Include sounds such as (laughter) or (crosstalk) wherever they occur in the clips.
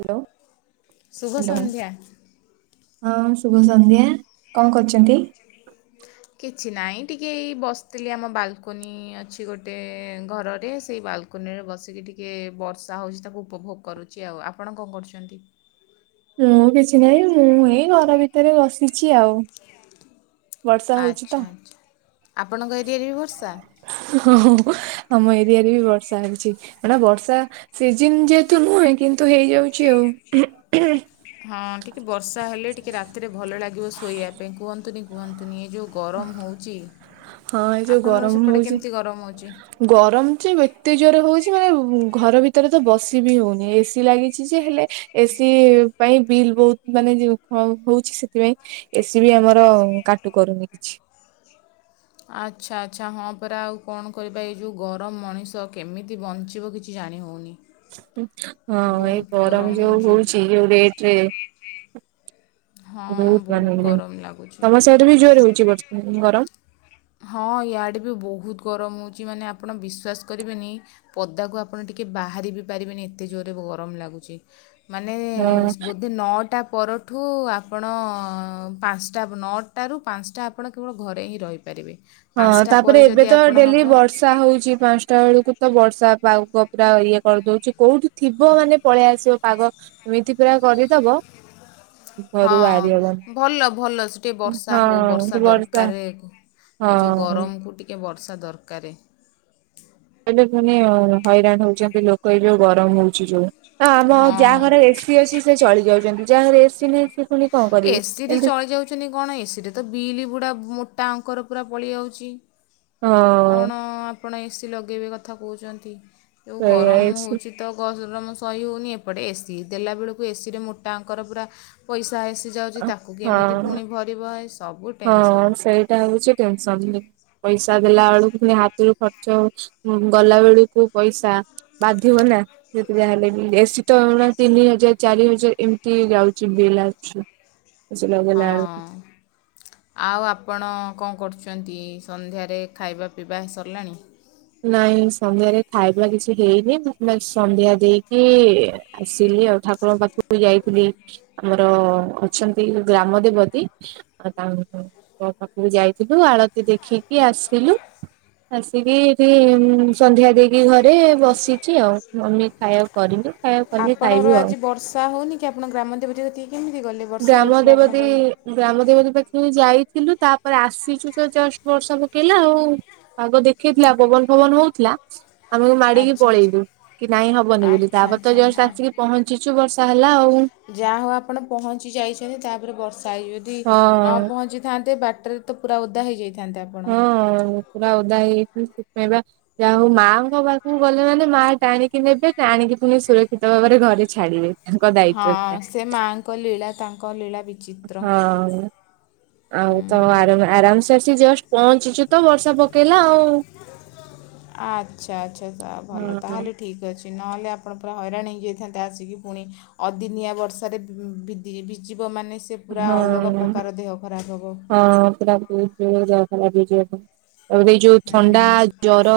Hello ଶୁଭ hello ସନ୍ଧ୍ୟା। ହଁ ଶୁଭସନ୍ଧ୍ୟା। କଅଁ କରୁଛନ୍ତି? କିଛି ନାଇଁ ଟିକେ ଏଇ ବସିଥିଲି ଆମ ବାଲକୁନି ଅଛି ଗୋଟେ ଘରରେ ସେଇ ବାଲକ୍ କୁନିରେ ବସିକି ଟିକେ ବର୍ଷା ହଉଛି ତାକୁ ଉପଭୋଗ କରୁଚି ଆଉ ଆପଣ କଣ କରୁଚନ୍ତି? ମୁଁ କିଛି ନାଇଁ ମୁଁ ଏଇ ଘର ଭିତରେ ବସିଛି ଆଉ। ବର୍ଷା ହଉଛି ତ। ଆଚ୍ଛା ଆଚ୍ଛା ଆପଣଙ୍କ ଏରିଆରେ ବି ବର୍ଷା? ହଁ ହଁ ଆମ ଏରିଆରେ ବି ବର୍ଷା ହେଉଛି ଏଟା ବର୍ଷା ସିଜିିନ୍ ଯେହେତୁ ନୁହେଁ କିନ୍ତୁ ହେଇଯାଉଚି ଆଉ। ହଁ ଟିକେ ବର୍ଷା ହେଲେ ଟିକେ ରାତିରେ ଭଲ ଲାଗିବ ଶୋଇବା ପାଇଁ କୁହନ୍ତୁନି କୁହନ୍ତୁନି ଏ ଯୋଉ ଗରମ ହଉଛି ହଁ ଏ ଯୋଉ ଆପଣଙ୍କର ଗରମ ସେପଟେ ହଉଛି କେମିତି ଗରମ ହଉଚି? ଗରମ ଯେ ଏତେ ଜୋରେ ହୋଉଚି ମାନେ ଘର ଭିତରେ ତ ବସି ବି ହଉନି ଏସି ଲାଗିଛି ଯେ ହେଲେ ଏସି ପାଇଁ ବିଲ୍ ବହୁତ ମାନେ ଯ ହ ହଉଛି ସେଥିପାଇଁ। ଏସି ବି ଆମର କାଟୁ କରୁନି କିଛି। ଆଚ୍ଛା ଆଚ୍ଛା ହଁ ପରା ଆଉ କଣ କରିବା ଏଇ ଯୋଉ ଗରମ ମଣିଷ କେମିତି ବଞ୍ଚିବ କିଛି ଜାଣି ହଉନି। ହଁ ଏଇ ଗରମ ଯୋଉ ହେଉଛି। ହଉଛି ଯୋଉ ରେଟରେ। ହଁ ବହୁତ ମାନ ହେଇଗଲାଣି ଗରମ ଲାଗୁଛି ତମ ସିଆଡ଼େ ବି ଜୋରେ ହଉଛି ବରଷ୍ ଗରମ? ହଁ ଇଆଡ଼େ ବି ବୋହୁତ ଗରମ ହଉଛି ମାନେ ଆପଣ ବିଶ୍ଵାସ କରିବେନି ପଦାକୁ ଆପଣ ଟିକେ ବାହାରି ବି ପାରିବେନି ଏତେ ଜୋରରେ ଗରମ ଲାଗୁଚି। ମାନେ ହଁ ବୋଧେ ନଅଟା ପର ଠୁ ଆପଣ ପାଞ୍ଚଟା ନଅଟାରୁ ପାଞ୍ଚଟା ଆପଣ କେବଳ ଘରେ ହିଁ ରହି ପାରିବେ। ହଁ ତାପରେ ଏବେ ତ ଡ଼େଲି ବର୍ଷ୍ ତା ହଉଛି ପାଞ୍ଚଟା ବେଳକୁ ତ ବର୍ଷା ପାଉ ପୁରା ଇଏ କରିଦଉଛି କୋଉଠି ଥିବ ମାନେ ପଳେଇ ଆସିବ ପାଗ ଏମିତି ପୁରା କରିଦବ ଘରୁ ବାହାରି ହବନି ହଁ ଭଲ ଭଲ ସେ ଟେ ବର୍ଷା ହଉ ହଁ ସେ ବର୍ଷା ଦରକାରେ। ଏ ଯୋଉ ହଁ ଗରମକୁ ଟିକେ ବର୍ଷା ଦରକାରେ। ହେଲେ ପୁଣି ହଇରାଣ ହଉଛନ୍ତି ଲୋକ ଏ ଯୋଉ ଗରମ ହଉଛି ଯୋଉ ଆମ ଯାଆ ହଁ ଘରେ ଏସ୍ ସି ଅସି ସିଏ ଚଳି ଯାଉଛନ୍ତି ଯାହାରେ ଏସି ନାଇଁ ସିଏ ଫୁଣି ଏସିିରେ ଚଳିଯାଉଚନ୍ତି କଣ ଏସିରେ ତ ବିଲ୍ ବୁଡ଼ା ମୋଟା ଅଙ୍କର ପୁରା ପଳିଆଉଚି। ହଁ କଣ ଆପଣ ଏସିି ଲଗେଇବେ କଥା କହୁଛନ୍ତି ଯୋଉ ସେଇଆ ଗରମ ଏସୁ ହୋଉଚି। ତ ଗଜରମ ସହି ହଉନି ଏପଟେ ଏସି ଦେଲା ବେଳକୁ ଏସିରେ ମୋଟା ଅଙ୍କର ପୁରା ପଇସା ହେସିଯାଉଛି ଅ ତାକୁ କେମିତି ହଁ ଫୁଣି ଭରିବ ହେ ସବୁ ହଁ ଟେନସନ୍ ସେଇଟା ହଉଛି ଟେନସନ୍ ପଇସା ଦେଲା ବେଳକୁ ପୁଣି ହାତରୁ ଖ ଚ ଗଲା ବେଳକୁ ପଇସା ବାଧିବ ନା ଯେତେ ଯାହାହେଲେ ବି ଏସି ତଅଳା ତିନି ହଜାର ଚାରି ହଜାର ଏମିତି ଯାଉଛି ବିଲ୍ ଆଚି। ହଁ। ଆଉ ଆପଣ କଣ କରୁଛନ୍ତି ସନ୍ଧ୍ୟାରେ ଖାଇବା ପିଇବା ସରିଲାଣି? ନାଇଁ ସନ୍ଧ୍ୟାରେ ଖାଇବା କିଛି ହେଇନି ମୁଁମେ ସନ୍ଧ୍ୟା ଦେଇକି ଆସିଲି ଆଉ ଠାକୁରଙ୍କ ପାଖକୁ ଯାଇଥିଲି ଆମ ତ ଅଛନ୍ତି ଗ୍ରାମ ଦେବତୀ। ଆଉ ତା ମୋ ପାଖକୁ ଯାଇଥିଲୁ ଆଳତି ଦେଖିକି ଆସିଲୁ। ଆସିକି ସେ ସନ୍ଧ୍ୟା ଦେଇକି ଘରେ ବସିଛି ଆଉ ମମି ଖାଇବାକୁ କରିନି। ଖାଇବାକୁ କଲେ ଖାଇବୁ ଆପଣର ଆଉ ଆଜି ବର୍ଷା ହଉନି କି ଆପଣ ଗ୍ରାମ ଦେବତୀ କତିକି କେମିତି ଗଲେ? ବର୍ଷା ଗ୍ରାମ ହେଉଛି ବା ଆପଣ ଦେବତୀ କହିଲେ ଗ୍ରାମଦେବତୀ ପାଖରେ ଯାଇଥିଲୁ ତାପରେ ଆସିଛୁ ତ ଜଷ୍ଟ ବର୍ଷା ପକେଇଲା ଆଉ। ପାଗ ଦେଖେଇଥିଲା ପବନ ଫବନ ହଉଥିଲା? ଆମେକୁ ମାଡିକି ଆଚ୍ଛା ଆଚ୍ଛା ପଳେଇଲୁ କି ନାଇଁ ହବନି ବୋଲି ଆଚ୍ଛା ତାପରେ ତ ଆଚ୍ଛା ଜଷ୍ଟ ଆ- ଆସିକି ପହଞ୍ଚି ଛିଞ୍ଚୁ ବର୍ଷା ହେଲା ଆଉ। ଯାହା ହଉ ଆପଣ ପହଞ୍ଚି ଯାଇଛନ୍ତି ତାପରେ ବର୍ଷା ହେଇ ଯଦି ନ ହଁ ପହଞ୍ଚିଥାନ୍ତେ ବାଟରେ ତ ପୁରା ଓଦା ହେଇଯାଇଥାନ୍ତେ ଆପଣ। ହଁ ପୁରା ଉଦା ହେଇ (inaudible) ଯା ହଉ ମାଙ୍କ ପାଖକୁ ଗଲେ ମାନେ ମା ଟାଣିକି ନେବେ ଟାଣିକି ପୁଣି ସୁରକ୍ଷିତ ଭାବରେ ଘରେ ଛାଡିବେ। ତାଙ୍କ ଦାୟିତ୍ୱ ସେଟା ହଁ ସେ ମାଆଙ୍କ ଲୀଳା ତାଙ୍କ ଲୀଳା ବିଚିତ୍ର ହଁ ଆଉ ତ ଆର ଆରାମସେ ଆସିଛି ଜଷ୍ଟ ପହଞ୍ଚିଛୁ ତ ବର୍ଷା ପକେଇଲା ଆଉ। ଅଚ୍ଛା ଅଚ୍ଛା ତା ଭଲ ତାହେଲେ ହଁ ଠିକ ଅଛି। ନହେଲେ ଆପଣ ପୁରା ହରାଣ ହେଇଯାଇଥାନ୍ତେ ଆସିକି ପୁଣି ଅଦିନିଆ ବର୍ଷାରେ ବିଜିବ ମାନେ ସେ ପୁରା ହଁ ଅଲଗା ପ୍ରକାର ଦେହ ଖରାପ ହେବ ହଁ ହଁ ପୁରା (inaudible) (unintelligible) ଆଉ ଏଇ ଯୋଉ ଥଣ୍ଡା ହୁଁ ଜର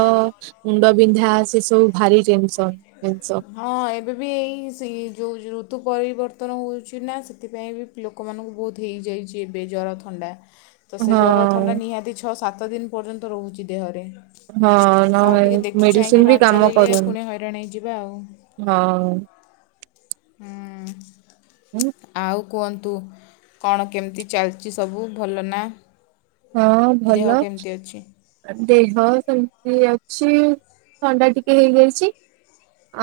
ମୁଣ୍ଡବିନ୍ଧା ସେ ସବୁ ଭାରି ଟେନସ ଜଷ ହଁ ଏବେ ବି ଏଇ ସେ ଯେଉଁ ଋତୁ ପରିବର୍ତ୍ତନ ହେଉଛି ନା ସେଥିପାଇଁ ବି ଲୋକମାନଙ୍କୁ ବହୁତ ହେଇଯାଇଛି ଏବେ ଜର ଥଣ୍ଡା। ତ ହଁ ସେ ଜର ଥଣ୍ଡା ନିହାତି ଛଅ ସାତ ଦିନ ପର୍ଯ୍ୟନ୍ତ ରହୁଛି ଦେହରେ। ହଁ ନ ତଉ ଟିକେ ଦେଖି ମେଡିସିନ ଚାହିଁକି ବି ନ କାମ ଚାଲିଲେ କରୁନି। ପୁଣି ହଇରାଣ ହେଇଯିବା ଆଉ। ହଁ ହୁଁ ଉଁ ଆଉ କୁହନ୍ତୁ କଣ କେମିତି ଚାଲିଛି ସବୁ ଭଲ ନା? ହଁ ଦେହ ଭଲ। କେମିତି ଅଛି ଦେହ ସେମିତି ଅଛି ଥଣ୍ଡା ଟିକେ ହେଇଯାଇଛି।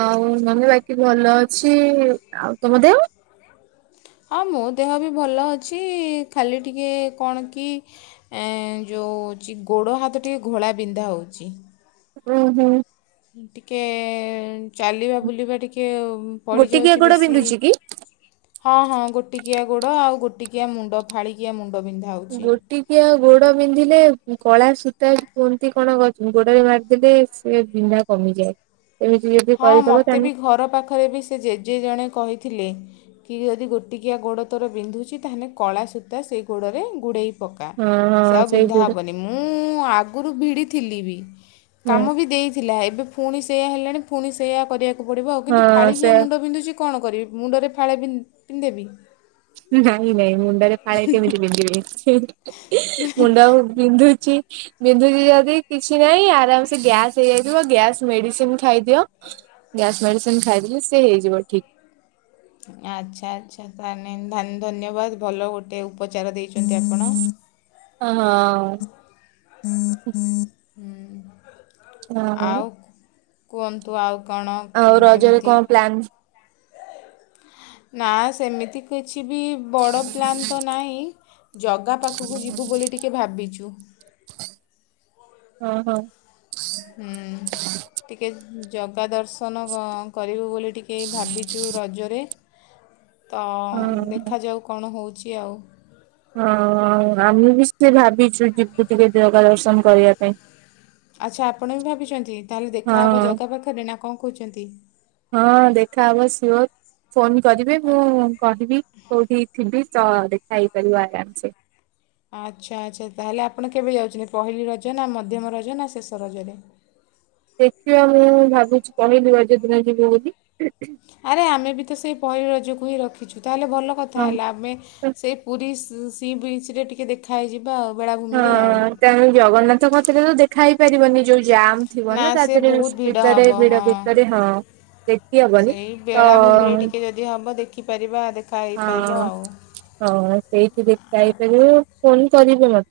ଆଉ ମାନେ ବାକି ଭଲ ଅଛି ଆଉ ତମ ଦେହ? ହଁ ମୋ ଦେହ ବି ଭଲ ଅଛି ଖାଲି ଟିକିଏ କଣ କି ଏ ଯୋଉଁ ଚି ଗୋଡ଼ ହାତ ଟିକେ ଘୋଳା ବିିନ୍ଧା ହେଉଛି। ହୁଁ ହୁଁ। ଟିକେ ଚାଲିବା ବୁଲିବା ଟିକେ ପଡି ଗୋଟିକିଆ ଯାଉଛି ଗୋଡ ବେଶୀ। ବିନ୍ଧୁଛି କି? ହଁ ହଁ ଗୋଟିକିଆ ଗୋଡ ଆଉ ଗୋଟିକିଆ ମୁଣ୍ଡ ଫାଳିକିଆ ମୁଣ୍ଡ ବିନ୍ଧା। ହେଉଛି ଗୋଟିକିଆ ଗୋଡ ବିନ୍ଧିଲେ କଳା ସୂତା କୁହନ୍ତି କଣ କର ଗୋଡରେ ମାରିଦେଲେ ସେ ବିନ୍ଧା କମିଯାଏ। ଏ ହେ ହଁ ମତେ ବି ଘର ପାଖରେ ବି ସେ ଜେଜେ ଜଣେ କହିଥିଲେ। କି ଯଦି ଗୋଟିକିଆ ଗୋଡ଼ ତୋର ବିନ୍ଧୁଛି ତାହେଲେ କଳା ସୂତା ସେଇ ଗୋଡ଼ରେ ଗୁଡ଼େଇ ପକା ହଁ ସେ ହଁ ଆଉ ସେଇ ବିନ୍ଧା ଗୋଡ ହବନି। ମୁଁ ଆଗରୁ ଭିଡି ଥିଲି ବି ହଁ କାମ ବି ଦେଇଥିଲା ଏବେ ପୁଣି ସେଇୟା ହେଲାଣି ପୁଣି ସେଇଆ କରିବାକୁ ପଡ଼ିବ ଆଉ କିନ୍ତୁ ହଁ ସେ ଫାଳିିକିଆ ମୁଣ୍ଡ ବିନ୍ଧୁଛି କଣ କରିବି ମୁଣ୍ଡରେ ଫାଳେ ବିନ୍ଧ ପୀନ୍ଦେବି। ମୁଁ ଜାଣିନେଇଁ ମୁଣ୍ଡରେ ଫାଳେ କେମିତି ପିନ୍ଧିବି ସେଇଥି ହିଁ ମୁଣ୍ଡ ଆଉ ବିନ୍ଧୁଚି ବିନ୍ଧୁଚି ଯଦି କିଛି ନାହିଁ ଆରାମସେ ଗ୍ୟାସ୍ ସେ ହେଇଯିବ ଗ୍ୟାସ୍ ମେଡିସିନ୍ ଖାଇଦିଅ ଗ୍ୟାସ୍ ମେଡିସିନ୍ ଖାଇଦେଲେ ସେ ହେଇଯିବ ଠିକ୍। ଆଚ୍ଛା ଆଚ୍ଛା ତାହେନେ ଧନ ଧନ୍ୟବାଦ ଭଲ ଗୋଟେ ଉପଚାର ଦେଇଚନ୍ତି ଆପଣ। ହଁ ହଁ। ହୁଁ। ତାପରେ? କୁଅନ୍ତୁ ଆଉ କଣ କେମିତି? ପ୍ଲାନ୍। ନା ସେମିତି କିଛି ବି ବଡ଼ ପ୍ଲାନ୍ ତ ନାହିଁ ଜଗା ପାଖକୁ ଯିବୁ ବୋଲି ଟିକେ ଭାବିଚୁ। ହଁ ହଁ। ହୁଁ ଟିକେ ଜଗା ଦର୍ଶ ଦର୍ଶନ ଙ୍କ କରିବୁ ବୋଲି ଟିକେ ଭାବିଚୁ ରଜରେ। ତ ହଁ। ଦେଖାଯାଉ କଣ ହୋଉଚି ଆଉ। ହଁ ଆମେ ବି ସେ ଭାବିଚୁ ଯିବୁ ଟିକେ ଦୂର୍ଗା ଦର୍ଶନ କରିବା ପାଇଁ। ଆଚ୍ଛା ଆପଣ ବି ଭାବିଚନ୍ତି ତାହେଲେ ଦେଖାହେବ ହଁ ଜାଗା ପାଖରେ ନା କଣ କହୁଚନ୍ତି? ହଁ ଦେଖା ହବ ସିଓର୍। ଫୋନ କରିବେ ମୁଁ କହିବି କୋଉଠି ଥିବି ତ ଦେଖା ହେଇପାରିବ ଆରାମ୍ ସେ। ଆଚ୍ଛା ଆଚ୍ଛା ତାହେଲେ ଆପଣ କେବେ ଯାଉଚନ୍ତି ପହିଲି ରଜ ନା ମଧ୍ୟମ ରଜ ନା ଶେଷ ରଜରେ? ଦେଖିବା ମୁଁ ଭାବୁଚି ପହିଲି ରଜ ଦିନ ଯିବୁ ବୋଲି ଆରେ ଆମେ ବି ତ ସେଇ ପହିଲି ରଜ କୁ ହିଁ ରଖିଚୁ ତାହେଲେ ଭଲ କଥା ହଁ ହେଲା ଆମେ ସେଇ ପୁରୀ ସି ସିବି୍ଚିରେ ଟିକେ ଦେଖା ହେଇଯିବ। ବା ଅବଡ଼ା ହଁ ତେଣୁ ଜଗନ୍ନାଥଙ୍କ କତିରେ ତ ଦେଖା ହେଇ ପାରିବନି ଯୋଉ ଜାମ୍। ଥିବ ନା ତା ସେ ଦେହରେ ବହୁତ ଭିଡ଼ ହବ ଭିତରେ ଭିଡ ହଁ। ଭିତରେ ହଁ ଦେଖି ହବନି। ସେଇ ତ ବେଳାଭୂମିରେ ଟିକେ ଯଦି ହେବ ଦେଖିପାରିବା ଦେଖା ହେଇପାରିବ ହଁ ଆଉ। ହଁ ସେଇଠି ଦେଖା ହେଇପାରିବି ଆଚ୍ଛା ଆଚ୍ଛା। ଫୋନ୍ କରିବି ମତେ?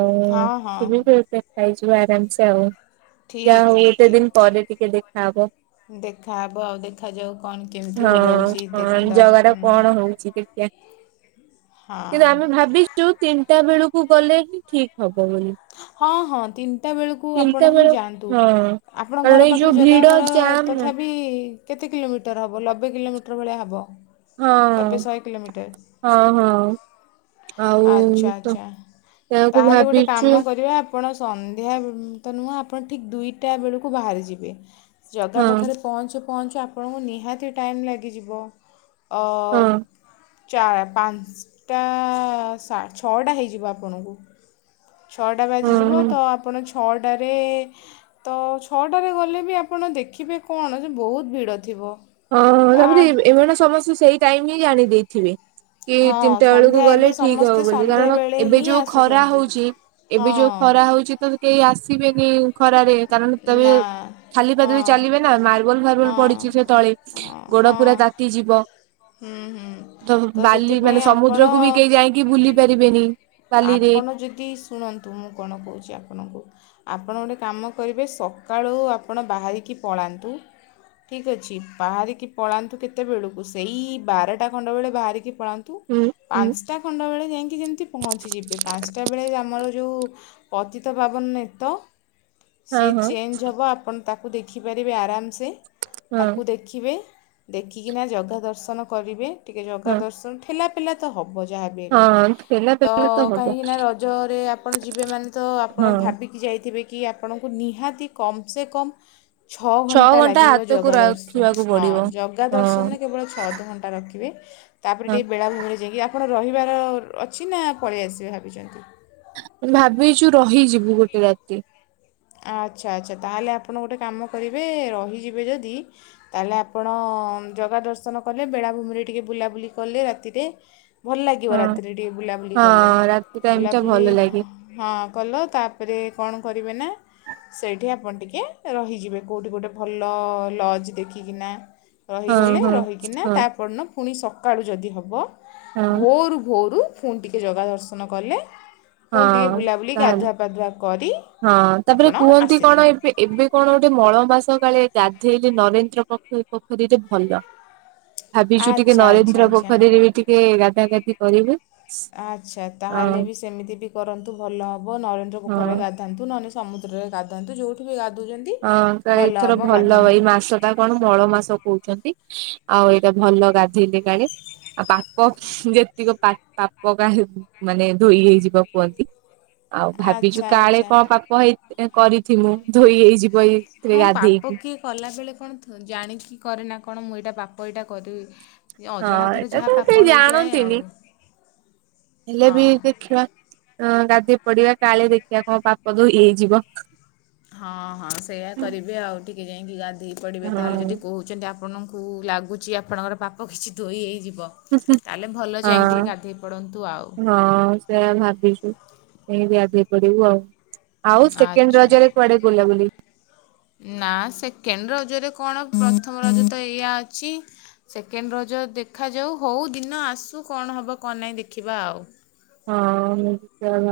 ଆଉ ତମ ହଁ ହଁ ଫୁଲୁ କୋ ଟା ପାଇଜିବୁ ଆରାମ୍ ସେ ଆଉ। ଯାହା ଠିକ୍ ହୋଉ ଅଛି ଏତେ ଠିକ୍ ଦିଇନ ଅଛି। ପରେ ଟିକେ ଦେଖାହବ। ଦେଖାହବ ଆଉ ଦେଖାଯାଉ କଣ କେମିତି ହଁ ରହୁଛି ଦେ କଣ ଦର୍ ଜଗାର କଣ ହୋଉଚି ଦେଖିଆ। କିନ୍ତୁ ହଁ। ଆମେ ଭାବିଛୁ ଟୁ ତିନିଟା ବେଳକୁ ଗଲେ ହିଁ ଠିକ୍ ହବ ବୋଲି। ହଁ ହଁ ତିନି ତିନିଟା ବେଳକୁ ତିନିଟା ଆପଣ ହିଁ ବେଳ ଯାଆନ୍ତୁ ହଁ। ଆପଣ କାରଣ ଘର ଏଇ ଯୋଉ ପାଖରୁ ଜଗା ଭିଡ ଘର ଜାମ୍ ହଁ ତଥାବି କେତେ କିଲୋମିଟର ହବ ଲବେ କିଲୋମିଟର ଭଳିଆ ହବ। ଲବେ ଶହେ କିଲୋମିଟର। ହଁ ହଁ। ଆଉ ଆଛା ତ ଆଚ୍ଛା ସେୟାକୁ ତାହେଲେ ଗୋଟେ କା ଭାବିଛୁ କାମ କରିବା ଆପଣ ସନ୍ଧ୍ୟା ତ ନୁହଁ ଆପଣ ଠିକ ଦୁଇଟା ବେଳକୁ ବାହାରି ଯିବେ। ଜାଗା ହଁ ପାଖରେ ପହଞ୍ଚୁ ପହଞ୍ଚୁ ଆପଣଙ୍କୁ ନିହାତି ଟାଇମ୍ ଲାଗିଯିବ। ଅ ହଁ। ଦୁ ଚାଏ ପାଞ୍ଚଟା ଶା ଛଅଟା ହେଇଯିବ ଆପଣଙ୍କୁ। ଛଅଟା ହଁ ବାଜିଯିବ ହଁ ତ ଆପଣ ଛଅଟାରେ ତ ଛଅଟାରେ ଗଲେ ବି ଆପଣ ଦେଖିବେ କଣ ଯେ ବୋହୁତ ଭିଡ଼ ଥିବ। ହଁ ତା ତାପରେ ଏ ଏମାନେ ସମସ୍ତେ ସେଇ ଟାଇମ୍ ହିଁ ଜାଣି ଦେଇଥିବେ। କି ହଁ ତିନିଟା ବେଳକୁ ସନ୍ଧ୍ୟା ଗଲେ ଏବେ ଠିକ ହବ ସମସ୍ତେ ବୋଲି କାରଣ ସନ୍ଧ୍ୟାବେଳେ ଏବେ ହିଁ ଯୋଉ ଖରା ଆସୁଛନ୍ତି ହୋଉଚି। ହଁ ଏବେ ଯୋଉ ଖରା ହୋଉଚି ତ କେହି ଆସିବେନି ଖରାରେ କାରଣ ତବେ ନା ଖାଲି ହଁ ପାଦରେ ଚାଲିବେ ନା ମାର୍ବଲ ଫାର୍ବୁଲ ହଁ ପଡିଚି ସେ ତଳେ। ହଁ ଗୋଡ ହଁ ପୁରା ତାତି ଯିବ। ହୁଁ ହୁଁ ତ ବାଲି ମାନେ ସେଥିପାଇଁ ଆପଣ ସମୁଦ୍ରକୁ ବି କେହି ଯାଇକି ବୁଲି ପାରିବେନି ବାଲିରେ। ଆପଣ ଯଦି ଶୁଣନ୍ତୁ, ମୁଁ କଣ କହୁଚି ଆପଣଙ୍କୁ ଆପଣ ଗୋଟେ କାମ କରିବେ ସକାଳୁ ଆପଣ ବାହାରିକି ପଳାନ୍ତୁ। ଠିକ୍ ଅଛି, ବାହାରିକି ପଳାନ୍ତୁ କେତେବେଳକୁ ସେଇ ବାରଟା ଖଣ୍ଡ ବେଳେ ବାହାରିକି ପଳା ହୁଁ। ହୁଁ ପାଞ୍ଚଟା ଖଣ୍ଡ ବେଳେ ଯାଇକି ଯେମିତି ପହଞ୍ଚିଯିବେ। ପାଞ୍ଚଟା ବେଳେ ଆମର ଯୋଉ ପତିତ ପାବନ ନେତ ହଁ ସେ ହଁ ଚେଞ୍ଜ ହବ ଆପଣ ତାକୁ ଦେଖିପାରିବେ ଆରାମସେ। ହଁ ତାକୁ ଦେ ଖିବେ, ଦେଖିକିନା ଜଗା ଦର୍ଶନ କରିବେ ଟିକେ ଜଗା ହଁ ଦର୍ଶନ ଥିଲା ଲା ତ ହବ ଯାହାବି ହେଲେ। ହଁ ଠେଲା ତ ପେଲା ହବ କାହିଁକି ନା ରଜରେ ଆପଣ ଯିବେ ମାନେ ତ ହଁ ଆପଣ ଭାବି କି ଯାଇଥିବେ କି ଆପଣଙ୍କୁ ନିହାତି କମ ସେ କମ୍ ଛଅ ଘଣ୍ଟା ଲାଗିବ ହାତକୁ ଜଗା ଦର୍ଶ, ରଖିବାକୁ ହଁ ପଡିବ ଜଗା ହଁ ଦର୍ଶନ ରେ କେବଳ ଛ ଅଧ ଘଣ୍ଟା ରଖିବେ। ତାପରେ ହଁ ଟିକିଏ ବେଳାଭୂମିରେ ଯାଇକି ଆପଣ ରହିବାର ଅଛି ନା ପଳେଇ ଆସିବେ ଭାବିଛନ୍ତି। ଭାବିଛୁ ରହିଯିବୁ ଗୋଟେ ରାତି। ଆଚ୍ଛା ଆଚ୍ଛା ତାହେଲେ ଆପଣ ଗୋଟେ କାମ କରିବେ, ରହିଯିବେ ଯଦି ତାହେଲେ ଆପଣ ଜଗା ଦର୍ଶନ କଲେ ବେଳାଭୂମିରେ ଟିକେ ବୁଲାବୁଲି କଲେ ରାତିରେ ଭଲ ଲାଗିବ ହଁ ରାତିରେ ଟିକେ ବୁଲାବୁଲି ହଁ କଲେ। ରାତି ଟାଇମ ଟା ବୁଲାବୁଲି ଭଲ ଲାଗେ ହଁ କଲ ତାପରେ କଣ କରିବେ ନା ସେଇଠି ଆପଣ ଟିକେ ରହିଯିବେ କୋଉଠି ଗୋଟେ ଭଲ ଲଜ୍ ଦେଖିକିନା ହଁ ରହିଗଲେ। ହଁ ରହିକିନା ହଁ ତାପର ଦିନ ପୁଣି ସକାଳୁ ଯଦି ହେବ ହଁ ଭୋରୁ ଭୋରୁ ଫୁଣି ଟିକେ ଜଗା ଦର୍ଶନ କଲେ, ପୁଣି ଟିକିଏ ହଁ। ବୁଲାବୁଲିି ତାହେଲେ ଗାଧୁଆ ପାଧୁଆ କରି ହଁ ତାପରେ ଆପଣ କୁହନ୍ତି ଆସିଲେ କଣ ଏବେ ଏବେ କଣ ଗୋଟେ ମଳ ମାସ କାଳେ ଗାଧେଇଲେ ନରେନ୍ଦ୍ର ପୋଖ ପୋଖରୀରେ ଭଲ। ଭାବିଛୁ ଟିକେ ଆଚ୍ଛା ଆଚ୍ଛା ନରେନ୍ଦ୍ର ଆଚ୍ଛା ପୋଖରୀରେ ବି ଟିକେ ଗାଧା ଗାଧି କରିବେ। ଆଚ୍ଛା ତାହେଲେ ବି ସେମିତି ବି କରନ୍ତୁ ଭଲ ହବ। ନରେନ୍ଦ୍ର ପୋଖରୀରେ ହଁ ଗା ଧାନ୍ତୁ, ନହେଲେ ସମୁଦ୍ରରେ ଗାଧନ୍ତୁ ଯୋଉଠି ବି ଗାଧୁଉଛନ୍ତି ହଁ ତ ଏଥର ଭଲ ଏଇ ମାସ ଟା କଣ ମଳ ମାସ କ ହୁଛନ୍ତି ଆଉ ଏଇଟା ଭଲ ଗାଧେଇଲେ କାଳେ। ଆଉ ପାପ ଯେତିକ ପା ପାପ କା ହେ ମାନେ ଧୋଇ ହେଇଯିବ କୁହନ୍ତି। ଆଉ ଭାବିଛୁ ଆଚ୍ଛା କାଳେ ଆଚ୍ଛା କଣ ପାପ ହେଇ କରିଥିମୁୁ ଧୋଇ ହେଇଯି ହଁ ପାପ କ୍ଷ କିଏ କଲାବେଳେ କଣ ଜାଣିକି କରେ ନା କଣ, ମୁଁ ଏଇଟା ପାପ ଏଇଟା କରିବି ଏ ହଁ ଅଜାଣତରେ ଏଟା ଯାହା ତ କେହି ପାପ ହେଇଯାଏ ଆଉ। ଜାଣନ୍ତିନି। ହେଲେ ବି ହଁ ଦେଖିବା। ହଁ ଗାଧେଇ ପଡିବା କାଳେ ଦେଖିବା କଣ ପାପ ଧୋଇ ହେଇଯିବ। ହଁ ହଁ ସେଇୟା କରିବେ ଆଉ ଟିକେ ଯାଇକି ଗାଧୋଇ ପଡିବେ ତାହେଲେ ହଁ ଯଦି କହୁ ଯଦି ଆପଣଙ୍କୁ ଲାଗୁଛି ଆପଣଙ୍କର ପାପ କିଛି ଧୋଇ ହେଇଯିବ। ତାହେଲେ ଭଲ ଯାଇକି ହଁ। ଟିକେ ଗାଧେଇ ପଡ଼ନ୍ତୁ ଆଉ। ହଁ ସେଇଆ ଭାବିଛୁ ଯାଇକି ଗାଧେଇ ପଡିବୁ ଆଉ। ଆଉ ସେକେଣ୍ଡ ଆଚ୍ଛା ରଜରେ ଆଚ୍ଛା କୁଆଡେ ବୁଲାବୁଲି? ନା ସେକେଣ୍ଡ ରଜରେ କଣ ପ୍ରଥମ ରଜ ତ ଏଇୟା ଅଛି। ସେକେଣ୍ଡ ରଜ ଦେଖାଯାଉ ହଉ ଦିନ ଆସୁ କଣ ହବ କଣ ନାହିଁ ଦେଖିବା ଆଉ। ହଁ (unintelligible)